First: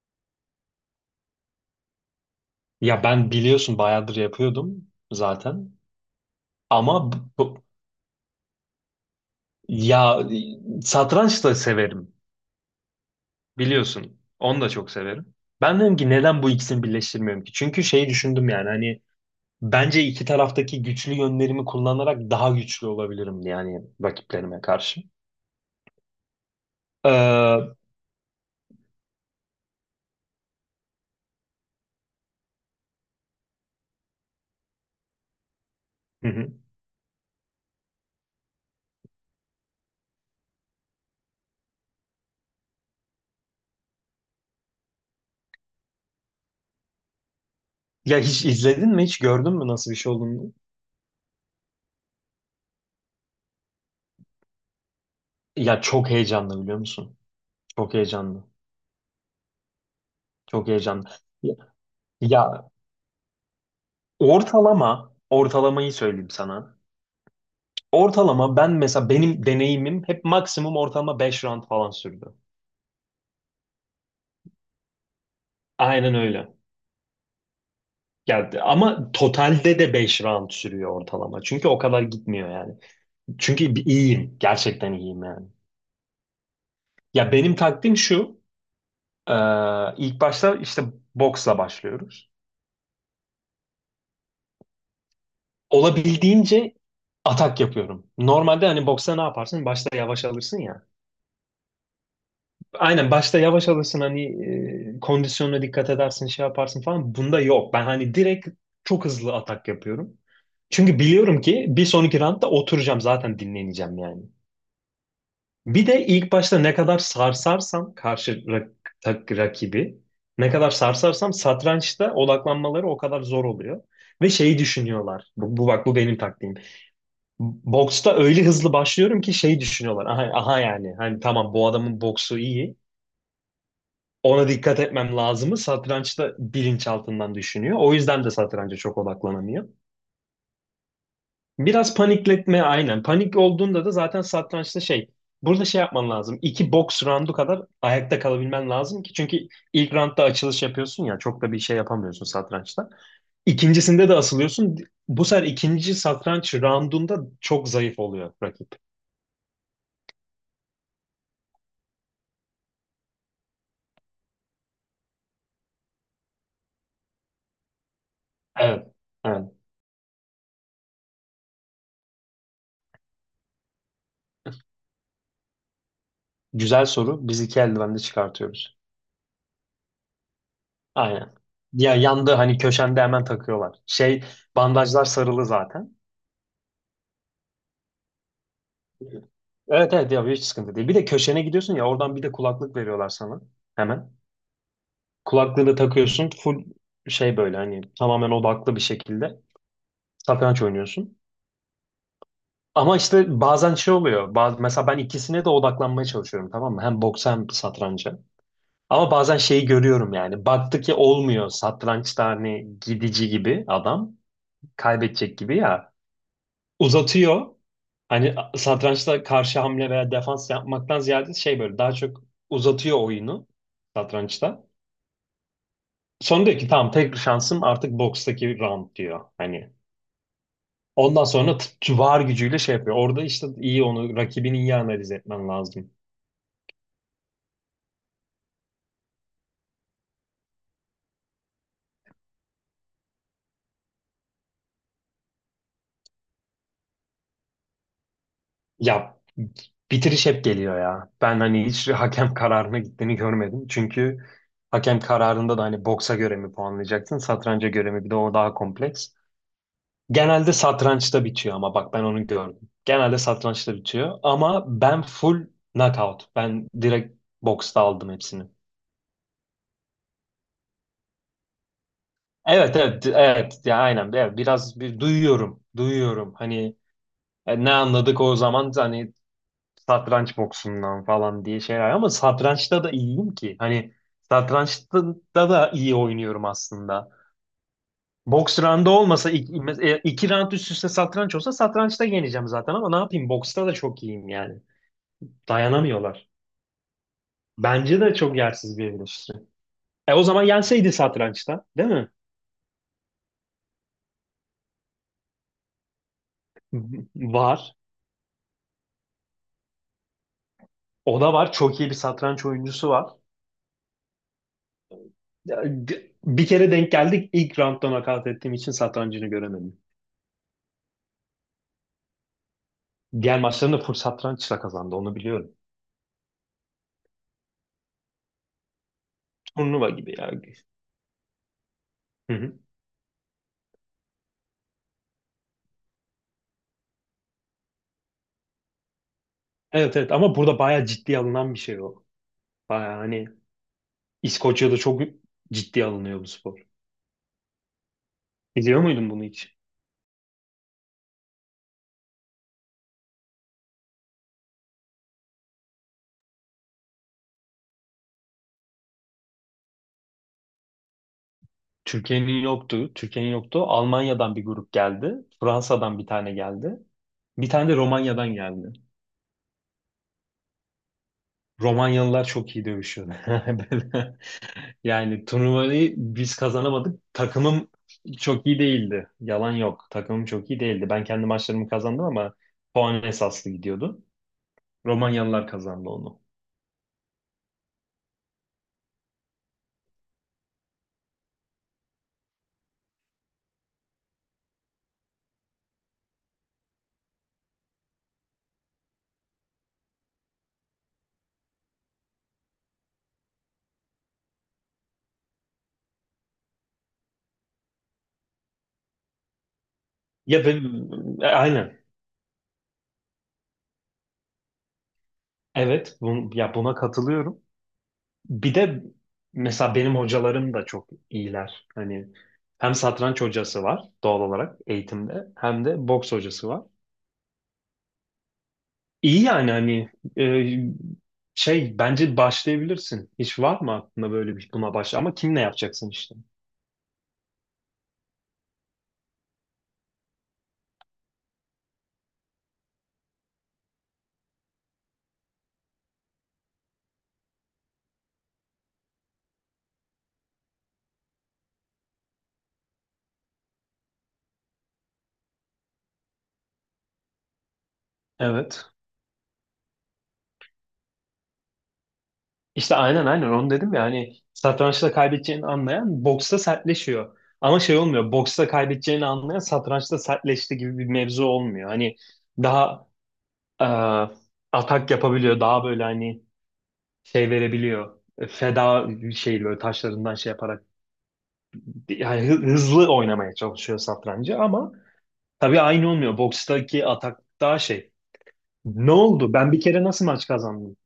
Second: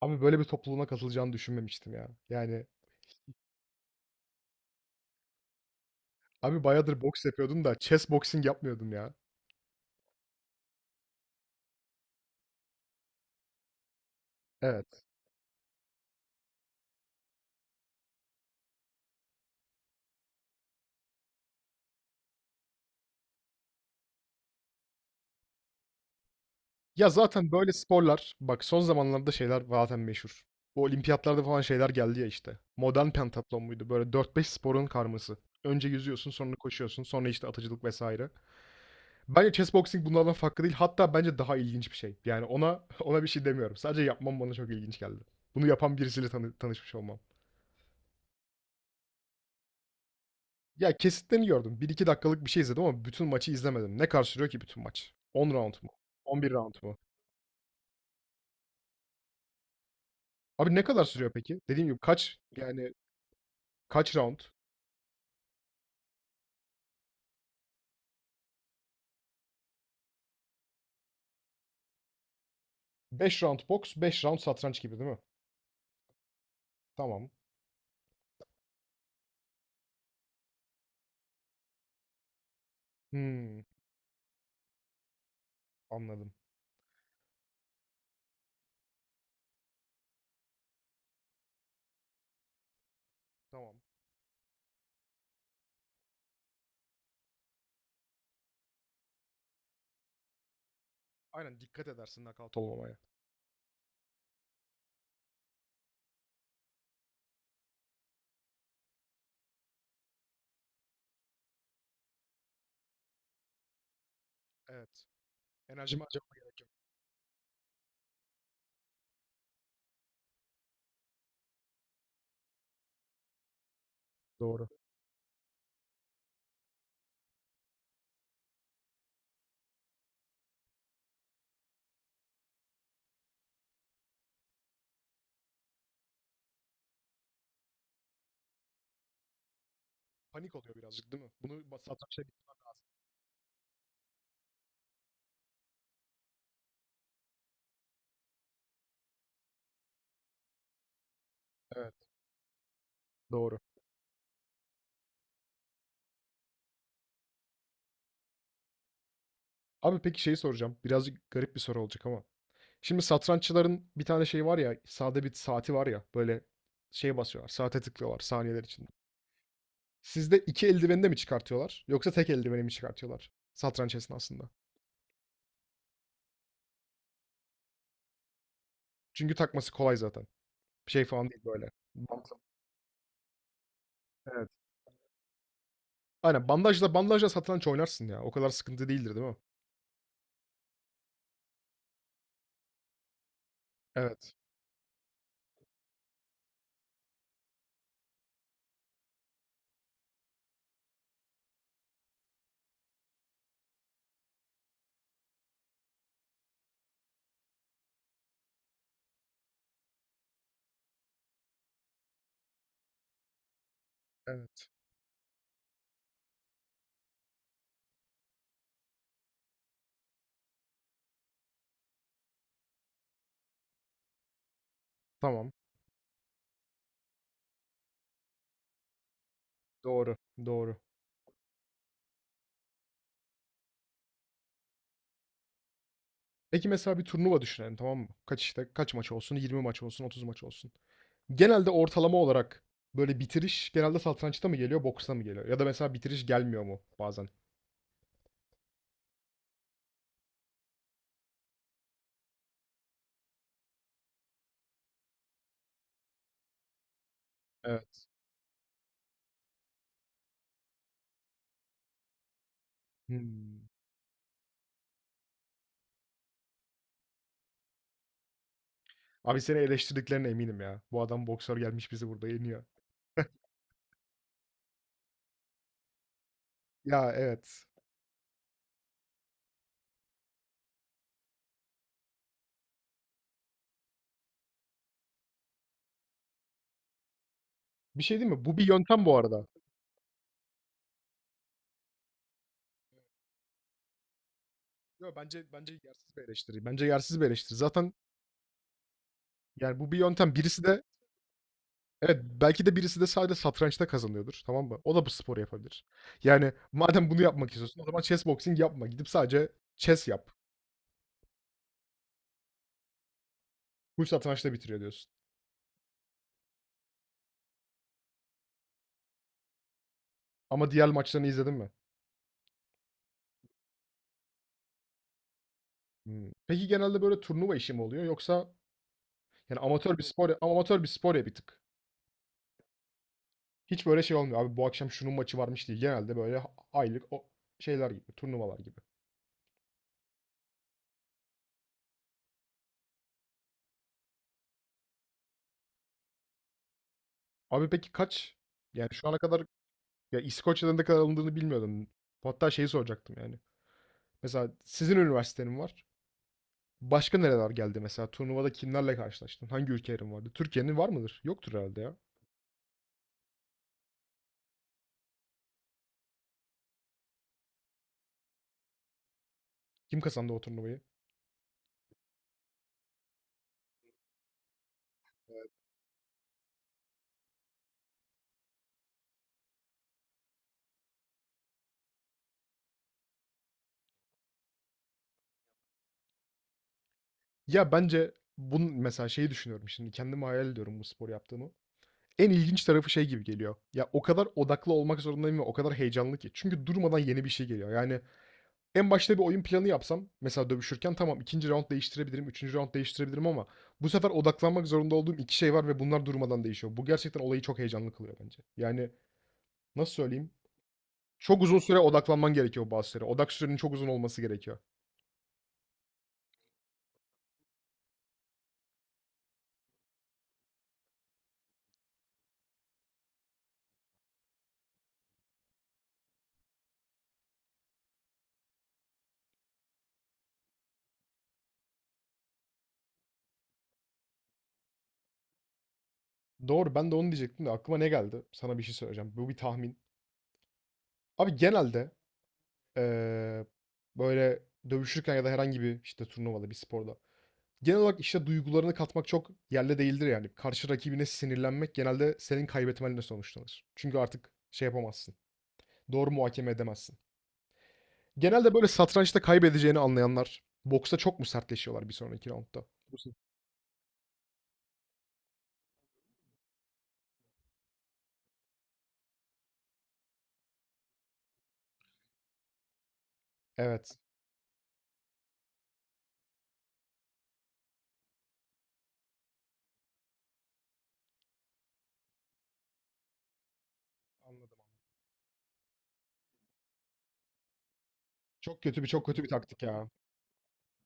Abi böyle bir topluluğuna katılacağını düşünmemiştim ya. Yani Ya ben biliyorsun bayağıdır yapıyordum zaten. abi bayağıdır Ama boks yapıyordum da chess boxing yapmıyordum ya. ya satranç da severim. Biliyorsun. Onu da çok Evet. severim. Ben dedim ki neden bu ikisini birleştirmiyorum ki? Çünkü şeyi düşündüm yani hani bence iki taraftaki güçlü yönlerimi kullanarak daha güçlü olabilirim yani rakiplerime karşı. Ya zaten böyle Hı sporlar bak son zamanlarda şeyler zaten meşhur. Bu olimpiyatlarda falan şeyler geldi ya işte. Modern pentatlon muydu? Böyle dört beş sporun karması. Önce yüzüyorsun, hı. sonra koşuyorsun, sonra işte atıcılık vesaire. Bence chess boxing bunlardan farklı değil. Hatta bence daha ilginç bir şey. Yani ona ona bir şey demiyorum. Sadece yapmam bana çok ilginç geldi. Bunu yapan birisiyle tanışmış olmam. Ya hiç izledin mi? Hiç gördün mü nasıl bir şey olduğunu? Ya kesitlerini gördüm. Bir iki dakikalık bir şey izledim ama bütün maçı izlemedim. Ne kadar sürüyor ki bütün maç? 10 round Ya mu? çok 11 heyecanlı round biliyor mu? musun? Çok heyecanlı. Çok Abi ne kadar heyecanlı. sürüyor Ya, peki? Dediğim gibi kaç ya, yani kaç round? ortalamayı söyleyeyim sana. Ortalama ben mesela benim deneyimim hep maksimum ortalama 5 round falan sürdü. 5 round boks, 5 round satranç gibi değil mi? Aynen öyle. Tamam. Geldi. Ama totalde de 5 round sürüyor ortalama. Çünkü o kadar gitmiyor yani. Hmm, Çünkü iyiyim. Gerçekten iyiyim yani. anladım. Ya benim taktiğim şu. e, ilk başta işte boksla başlıyoruz. Tamam. Olabildiğince atak yapıyorum. Normalde hani boksta ne yaparsın? Başta yavaş alırsın ya. Aynen dikkat edersin nakavt olmamaya. Aynen başta yavaş alırsın hani kondisyonuna dikkat edersin şey yaparsın falan. Bunda yok. Ben hani direkt çok hızlı atak yapıyorum. Çünkü biliyorum ki bir sonraki roundda oturacağım zaten dinleneceğim yani. Evet. Bir Enerjimi de ilk harcamama başta gerek yok. ne kadar sarsarsam karşı rakibi ne kadar sarsarsam satrançta odaklanmaları o kadar zor oluyor. Ve şeyi Doğru. düşünüyorlar. Bu, bak bu benim taktiğim. Boksta öyle hızlı başlıyorum ki şey düşünüyorlar. Aha, aha yani hani tamam bu adamın boksu iyi. Ona dikkat etmem lazımı satrançta bilinçaltından düşünüyor. O yüzden de satranca çok odaklanamıyor. Panik oluyor birazcık değil mi? Biraz Satrançta bitirmen panikletme lazım. aynen. Panik olduğunda da zaten satrançta şey burada şey yapman lazım. 2 box roundu kadar ayakta kalabilmen lazım ki çünkü ilk roundda açılış yapıyorsun ya çok da bir şey Evet. yapamıyorsun satrançta. Doğru. İkincisinde de asılıyorsun. Bu sefer ikinci satranç roundunda çok zayıf oluyor rakip. Abi peki şeyi soracağım. Birazcık garip bir soru olacak ama. Şimdi satranççıların bir tane şey var ya, sade bir saati var ya, böyle şey basıyorlar, saate tıklıyorlar saniyeler içinde. Evet. Evet. Sizde iki eldiveni de mi çıkartıyorlar yoksa tek eldiveni mi çıkartıyorlar satranç esnasında? Güzel soru. Biz iki eldivende çıkartıyoruz. Çünkü takması kolay zaten. Bir şey falan Aynen. değil böyle. Ya yandı Bantla. hani köşende hemen takıyorlar. Şey, Evet. bandajlar sarılı zaten. Aynen bandajla bandajla satranç oynarsın ya. O kadar sıkıntı değildir değil mi? Evet, evet, ya hiç sıkıntı değil. Bir de köşene gidiyorsun ya oradan bir de kulaklık veriyorlar sana hemen. Evet. Kulaklığını takıyorsun full şey böyle hani tamamen odaklı bir şekilde satranç oynuyorsun. Ama işte bazen şey oluyor. Mesela ben ikisine de odaklanmaya çalışıyorum tamam mı? Hem boksa hem satranca. Ama bazen şeyi görüyorum yani. Baktı ki olmuyor satrançta hani gidici gibi adam. Evet. Kaybedecek gibi ya. Uzatıyor. Hani satrançta karşı hamle veya defans yapmaktan ziyade şey böyle daha çok uzatıyor oyunu satrançta. Tamam. Sonra diyor ki tamam tek şansım artık bokstaki round diyor. Hani Doğru. Doğru. ondan sonra var gücüyle şey yapıyor. Orada işte iyi onu rakibini iyi analiz etmen lazım. Peki mesela bir turnuva düşünelim tamam mı? Kaç maç olsun? 20 maç olsun, 30 maç olsun. Genelde ortalama olarak böyle bitiriş genelde satrançta mı geliyor, boksta mı geliyor? Ya da mesela bitiriş gelmiyor mu bazen? Ya bitiriş hep geliyor ya. Ben hani hiç hakem kararına gittiğini görmedim. Çünkü hakem kararında da hani boksa göre mi puanlayacaksın, satranca göre mi? Evet. Bir de o daha kompleks. Genelde satrançta bitiyor ama bak ben onu gördüm. Genelde Hımm. satrançta bitiyor ama ben full knockout. Ben direkt boksta aldım hepsini. Abi seni eleştirdiklerine eminim ya. Bu adam boksör gelmiş bizi burada yeniyor. Evet, evet, evet, ya aynen, evet, biraz bir duyuyorum hani Ya, evet. ne anladık o zaman hani satranç boksundan falan diye şeyler ama satrançta da iyiyim ki hani satrançta da iyi oynuyorum aslında. Bir şey değil mi? Bu Boks bir roundu yöntem bu olmasa arada. iki round üst üste satranç olsa satrançta yeneceğim zaten ama ne yapayım boksta da çok iyiyim yani. Yo, bence yersiz bir Dayanamıyorlar. eleştiri. Bence yersiz bir eleştiri. Zaten Bence de çok yersiz bir eleştiri. yani bu bir E o yöntem. zaman Birisi de yenseydi satrançta, değil mi? evet, belki de birisi de sadece satrançta kazanıyordur, tamam mı? O da bu sporu yapabilir. Yani madem bunu yapmak Var. istiyorsun o zaman chess boxing yapma. Gidip sadece chess yap. O da var. Çok iyi bir satranç oyuncusu var. Bu satrançta bitiriyor diyorsun. Bir kere denk geldik. İlk roundda nakat ettiğim için satrancını göremedim. Ama diğer maçlarını izledin mi? Diğer maçlarında full satrançla kazandı. Onu biliyorum. Hımm. Peki genelde böyle turnuva işi mi oluyor yoksa yani Turnuva amatör bir gibi ya. spor amatör bir spor ya bir tık. Hı hı. Hiç böyle şey olmuyor, abi bu akşam şunun maçı varmış değil. Genelde böyle ha aylık o şeyler gibi, turnuvalar gibi. Evet, evet, ama burada bayağı ciddiye alınan bir şey o. Bayağı hani İskoçya'da çok ciddiye alınıyor bu spor. Abi peki kaç Biliyor yani şu muydun ana bunu kadar hiç? ya İskoçya'da ne kadar alındığını bilmiyordum. Hatta şeyi soracaktım yani. Mesela sizin üniversitenin var. Başka nereler geldi mesela? Turnuvada kimlerle karşılaştın? Hangi ülkelerin vardı? Türkiye'nin var mıdır? Yoktur herhalde ya. Türkiye'nin yoktu. Türkiye'nin yoktu. Almanya'dan bir grup geldi. Fransa'dan bir tane geldi. Bir tane de Romanya'dan geldi. Kim kazandı o turnuvayı? Romanyalılar çok iyi dövüşüyor. Böyle, yani turnuvayı biz kazanamadık. Takımım çok iyi değildi. Yalan yok. Takımım çok iyi değildi. Ben kendi maçlarımı kazandım ama puan esaslı gidiyordu. Romanyalılar kazandı onu. Ya, bence bunun mesela şeyi düşünüyorum şimdi, kendimi hayal ediyorum bu spor yaptığımı. En ilginç tarafı şey gibi geliyor. Ya, o kadar odaklı olmak zorundayım ve o kadar heyecanlı ki. Çünkü durmadan yeni bir şey geliyor. Yani en başta bir oyun planı yapsam mesela dövüşürken tamam ikinci raund değiştirebilirim, üçüncü raund değiştirebilirim ama bu sefer odaklanmak zorunda olduğum 2 şey var ve bunlar durmadan değişiyor. Bu gerçekten olayı çok heyecanlı kılıyor bence. Yani, nasıl söyleyeyim? Ya ben, Çok uzun süre aynen. odaklanman gerekiyor bazı şeylere. Odak sürenin çok uzun olması gerekiyor. Evet, ya buna katılıyorum. Bir de mesela benim hocalarım da çok iyiler. Hani hem satranç hocası var doğal olarak eğitimde hem de boks hocası var. İyi yani hani e, şey bence başlayabilirsin. Hiç var mı aklında böyle bir buna başla ama kimle yapacaksın işte? Doğru. Ben de onu diyecektim de aklıma ne geldi? Sana bir şey söyleyeceğim. Bu bir tahmin. Abi genelde eee, böyle dövüşürken ya da herhangi bir işte turnuvada bir sporda genel olarak işte duygularını katmak çok yerli değildir yani. Karşı rakibine sinirlenmek genelde senin kaybetmenle sonuçlanır. Çünkü artık şey yapamazsın. Doğru muhakeme edemezsin. Genelde böyle Evet. satrançta kaybedeceğini anlayanlar boksta çok mu sertleşiyorlar bir sonraki roundda? İşte Bu aynen se- aynen onu dedim ya hani satrançta kaybedeceğini anlayan boksta sertleşiyor. Ama şey olmuyor, boksta kaybedeceğini anlayan satrançta sertleşti gibi bir mevzu olmuyor. Hani daha e, Evet. atak yapabiliyor. Daha böyle hani şey verebiliyor. Feda şey böyle taşlarından şey yaparak yani hızlı oynamaya çalışıyor satrancı Anladım. ama tabii aynı olmuyor. Bokstaki atak daha şey. Çok kötü bir, Ne çok kötü bir oldu? Ben bir taktik kere ya. nasıl maç kazandım?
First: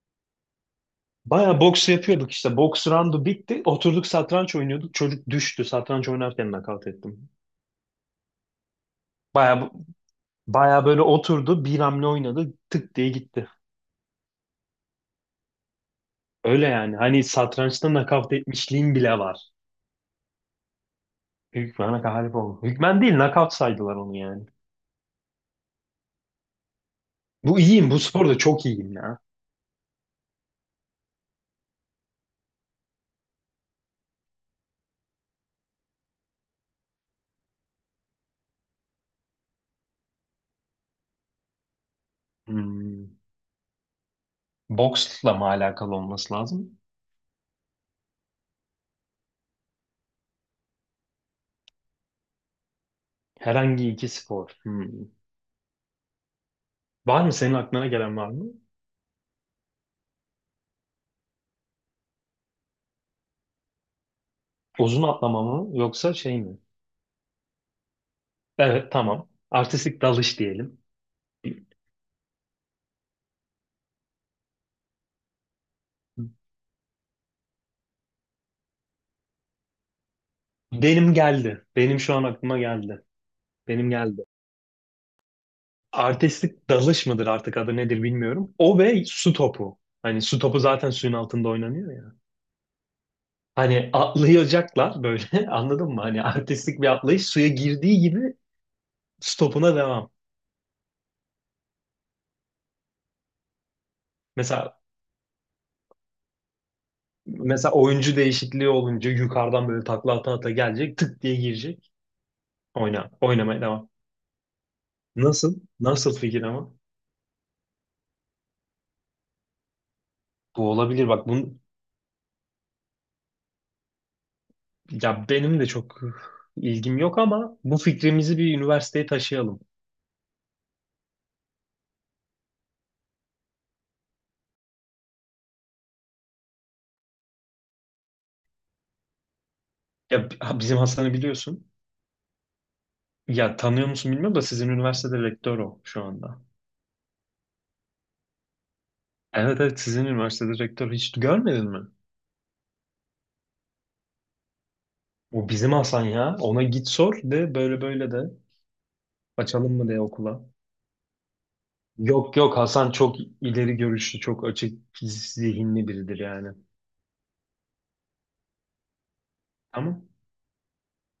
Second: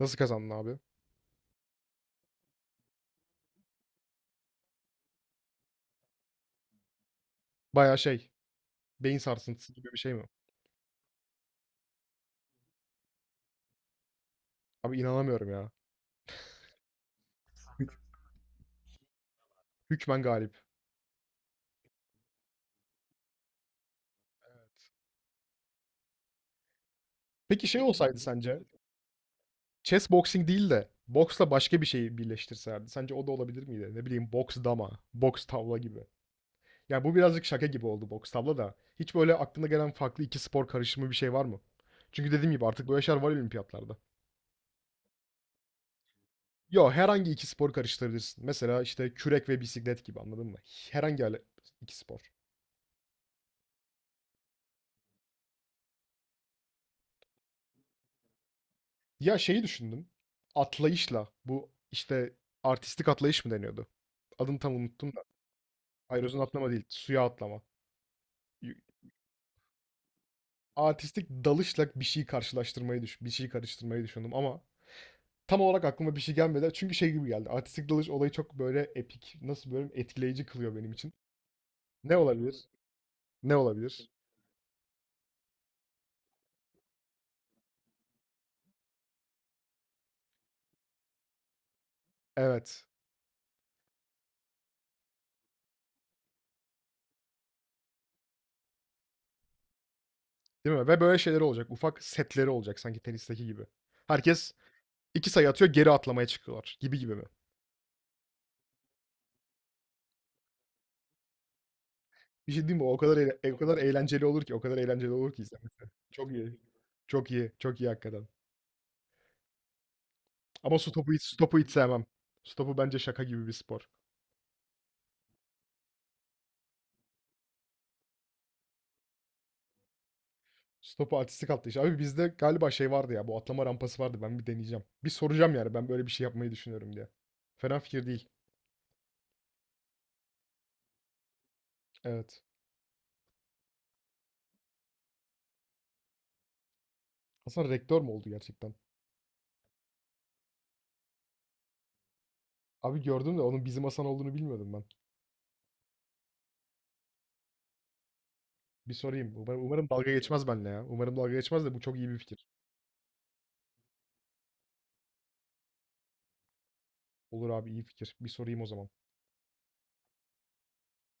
Nasıl kazandın abi? Baya boks yapıyorduk işte. Boks roundu bitti. Oturduk satranç oynuyorduk. Çocuk düştü. Satranç oynarken nakavt ettim. Bayağı şey, beyin Baya sarsıntısı gibi bir şey mi? baya böyle oturdu. Bir hamle oynadı. Tık diye gitti. Abi inanamıyorum ya. Öyle yani. Hani satrançta nakavt etmişliğim bile var. Hükmen galip. Hükmen'e galip oldu. Hükmen değil, knockout saydılar onu yani. Bu Peki şey iyiyim, bu olsaydı sporda sence? çok iyiyim ya. Chess boxing değil de boksla başka bir şeyi birleştirselerdi. Sence o da olabilir miydi? Ne bileyim boks dama, boks tavla gibi. Yani bu birazcık şaka gibi oldu boks tavla da. Hiç böyle aklına gelen farklı iki spor karışımı bir şey var mı? Çünkü dediğim gibi artık böyle şeyler Hmm. var olimpiyatlarda. Boksla mı alakalı olması lazım? Yo herhangi iki spor karıştırabilirsin. Mesela işte kürek ve bisiklet gibi anladın mı? Herhangi ale- iki spor. Herhangi iki spor. Hmm. Var mı senin aklına gelen var mı? Ya şeyi düşündüm. Atlayışla bu işte artistik atlayış mı deniyordu? Adını tam Uzun unuttum da. atlama mı yoksa Aerozun şey mi? atlama değil, suya atlama. Evet, tamam. Artistik dalış diyelim. Artistik dalışla bir şey karıştırmayı düşündüm ama tam olarak aklıma bir şey gelmedi. Çünkü şey gibi geldi. Artistik dalış olayı çok böyle epik, nasıl böyle etkileyici kılıyor benim için. Benim geldi. Benim şu Ne an aklıma olabilir? geldi. Ne Benim olabilir? geldi. Artistik dalış mıdır artık adı nedir bilmiyorum. O ve su topu. Hani su topu zaten suyun altında oynanıyor ya. Evet. Hani atlayacaklar böyle anladın mı? Hani artistik bir atlayış suya girdiği gibi stopuna devam. Değil mi? Ve böyle şeyler olacak. Ufak setleri olacak sanki tenisteki gibi. Herkes Mesela iki sayı atıyor, geri atlamaya çıkıyorlar gibi gibi mi? mesela oyuncu değişikliği olunca yukarıdan böyle takla ata ata gelecek tık diye girecek. Bir şey diyeyim mi? Oyna, O oynamaya kadar devam. eğlenceli olur ki, o kadar eğlenceli olur ki Nasıl? izlemesi. Nasıl Çok fikir iyi. ama? Çok iyi. Çok iyi hakikaten. Bu Ama olabilir bak su topu bunu hiç sevmem. Su topu bence şaka gibi bir spor. ya benim de çok ilgim yok ama bu fikrimizi bir üniversiteye taşıyalım. Stopu artistik attı işte. Abi bizde galiba şey vardı ya. Bu atlama rampası vardı. Ben bir deneyeceğim. Bir soracağım yani. Ben böyle bir şey yapmayı düşünüyorum diye. Fena fikir değil. Bizim Hasan'ı biliyorsun. Evet. Ya tanıyor musun bilmiyorum da sizin üniversitede rektör o şu anda. Hasan rektör mü oldu gerçekten? Evet, evet, sizin üniversitede rektör, hiç görmedin mi? Abi gördüm de onun bizim Hasan olduğunu bilmiyordum ben. O bizim Hasan ya. Ona git sor, de böyle böyle, de Bir sorayım. Açalım Umarım mı de dalga okula. geçmez benimle ya. Umarım dalga geçmez de bu çok iyi bir Yok, fikir. yok, Hasan çok ileri görüşlü, çok açık zihinli biridir yani. Olur abi iyi fikir. Bir sorayım o zaman. Tamam.